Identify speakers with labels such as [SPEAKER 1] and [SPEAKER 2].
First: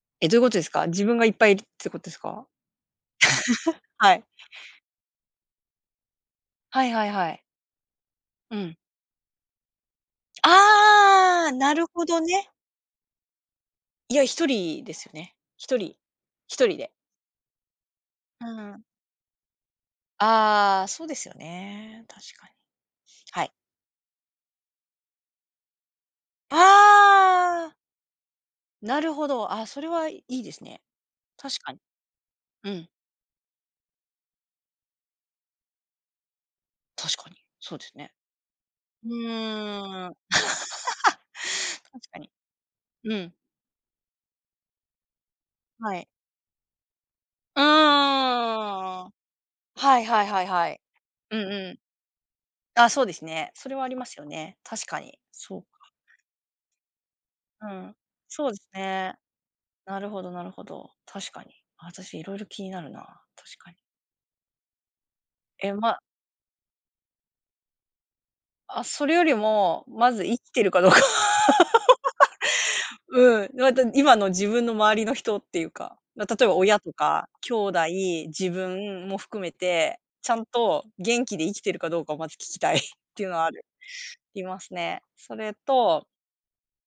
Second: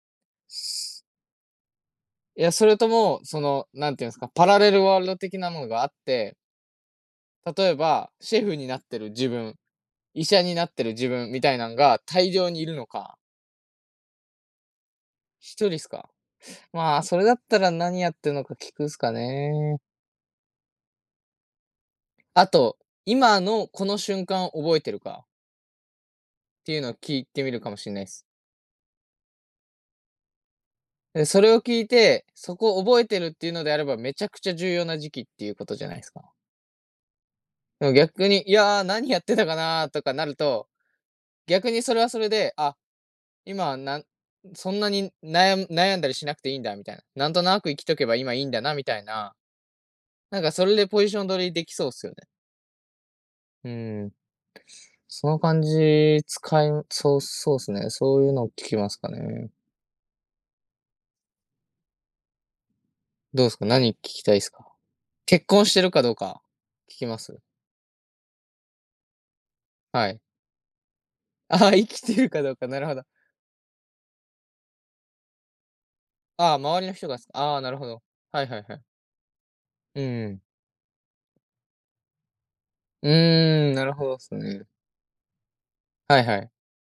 [SPEAKER 1] え、どう言う事ですか？自分がいっぱいいるって事です
[SPEAKER 2] い
[SPEAKER 1] か？
[SPEAKER 2] や、それとも、その、何て言うんで
[SPEAKER 1] は
[SPEAKER 2] す
[SPEAKER 1] い。
[SPEAKER 2] か。パラレルワールド的なのがあって
[SPEAKER 1] はいはいはい。
[SPEAKER 2] 例えば、シェ
[SPEAKER 1] う
[SPEAKER 2] フに
[SPEAKER 1] ん。
[SPEAKER 2] なってる自分、医者になってる自分み
[SPEAKER 1] ああ、
[SPEAKER 2] たいな
[SPEAKER 1] な
[SPEAKER 2] ん
[SPEAKER 1] る
[SPEAKER 2] が、
[SPEAKER 1] ほど
[SPEAKER 2] 大量
[SPEAKER 1] ね。
[SPEAKER 2] にいるのか
[SPEAKER 1] いや、1人ですよね、
[SPEAKER 2] ひ
[SPEAKER 1] ひ
[SPEAKER 2] とり
[SPEAKER 1] と
[SPEAKER 2] っす
[SPEAKER 1] り。
[SPEAKER 2] か？
[SPEAKER 1] ひと りで。
[SPEAKER 2] まあ、それだったら、何やってんの
[SPEAKER 1] う
[SPEAKER 2] か聞
[SPEAKER 1] ん。
[SPEAKER 2] くっすかね。
[SPEAKER 1] ああ、そうですよね、確か
[SPEAKER 2] あ
[SPEAKER 1] に、
[SPEAKER 2] と、今
[SPEAKER 1] はい。
[SPEAKER 2] のこの瞬間を覚えてるか？っていうのを聞いてみる
[SPEAKER 1] ああ。
[SPEAKER 2] かもしれないっす。
[SPEAKER 1] なるほど、あ、それはいいですね、
[SPEAKER 2] で、それ
[SPEAKER 1] 確
[SPEAKER 2] を
[SPEAKER 1] かに。
[SPEAKER 2] 聞いて、そ
[SPEAKER 1] う
[SPEAKER 2] こを
[SPEAKER 1] ん。
[SPEAKER 2] 覚えてるって言うのであれば、めちゃくちゃ重要な時期っていう事じゃないすか？
[SPEAKER 1] 確かに、そうで
[SPEAKER 2] じゃ
[SPEAKER 1] すね。
[SPEAKER 2] 逆に「いや、
[SPEAKER 1] う
[SPEAKER 2] 何やってたかな」と
[SPEAKER 1] ー
[SPEAKER 2] か
[SPEAKER 1] ん、
[SPEAKER 2] なると、逆に、それは
[SPEAKER 1] 確か
[SPEAKER 2] それ
[SPEAKER 1] に。
[SPEAKER 2] で、あ、
[SPEAKER 1] うん。
[SPEAKER 2] 今なんそんなになやん
[SPEAKER 1] は
[SPEAKER 2] 悩ん
[SPEAKER 1] い。
[SPEAKER 2] だりしなくていいんだみたいな。なんと
[SPEAKER 1] う
[SPEAKER 2] なく生きとけば、今良いんだなみたい
[SPEAKER 1] ーん。
[SPEAKER 2] な。
[SPEAKER 1] はいはい
[SPEAKER 2] なん
[SPEAKER 1] はい
[SPEAKER 2] か、そ
[SPEAKER 1] は
[SPEAKER 2] れ
[SPEAKER 1] い。
[SPEAKER 2] でポジション
[SPEAKER 1] うん
[SPEAKER 2] 取り出
[SPEAKER 1] う
[SPEAKER 2] 来
[SPEAKER 1] ん。
[SPEAKER 2] そうっすよね。
[SPEAKER 1] あ、そうですね。
[SPEAKER 2] う
[SPEAKER 1] それはあり
[SPEAKER 2] ー
[SPEAKER 1] ま
[SPEAKER 2] ん。た
[SPEAKER 1] すよね、確か
[SPEAKER 2] し
[SPEAKER 1] に。
[SPEAKER 2] その
[SPEAKER 1] そ
[SPEAKER 2] 感
[SPEAKER 1] うか。
[SPEAKER 2] じ使えそう、そうっ
[SPEAKER 1] う
[SPEAKER 2] すね、
[SPEAKER 1] ん、
[SPEAKER 2] そう言うの
[SPEAKER 1] そ
[SPEAKER 2] を
[SPEAKER 1] う
[SPEAKER 2] 聞
[SPEAKER 1] です
[SPEAKER 2] きますか
[SPEAKER 1] ね、
[SPEAKER 2] ね。
[SPEAKER 1] なるほどなるほど、確かに、私色々気になるな、
[SPEAKER 2] どうっ
[SPEAKER 1] 確
[SPEAKER 2] すか？
[SPEAKER 1] かに。
[SPEAKER 2] 何聞きたいっすか？結婚
[SPEAKER 1] え、
[SPEAKER 2] してる
[SPEAKER 1] ま
[SPEAKER 2] かどうか、聞きます？
[SPEAKER 1] あ、それよりも、
[SPEAKER 2] は
[SPEAKER 1] ま
[SPEAKER 2] い。
[SPEAKER 1] ず生きてるかどうか。
[SPEAKER 2] ああ、生きてるかどうか、なるほ ど。
[SPEAKER 1] うん、また今の自分の周りの人っていうか。ま、例え
[SPEAKER 2] あ
[SPEAKER 1] ば、
[SPEAKER 2] あ、
[SPEAKER 1] 親
[SPEAKER 2] 周り
[SPEAKER 1] と
[SPEAKER 2] の人がす
[SPEAKER 1] か兄
[SPEAKER 2] ああ、なる
[SPEAKER 1] 弟、
[SPEAKER 2] ほど、はい
[SPEAKER 1] 自
[SPEAKER 2] はいはい。
[SPEAKER 1] 分も含めて、
[SPEAKER 2] うんう
[SPEAKER 1] ちゃ
[SPEAKER 2] ん。
[SPEAKER 1] んと元気で生きてるかどうかを、まず聞きたいっ
[SPEAKER 2] う
[SPEAKER 1] ていうのはある
[SPEAKER 2] ーん、なるほどっす
[SPEAKER 1] いま
[SPEAKER 2] ね。
[SPEAKER 1] すね。それと
[SPEAKER 2] はいはい。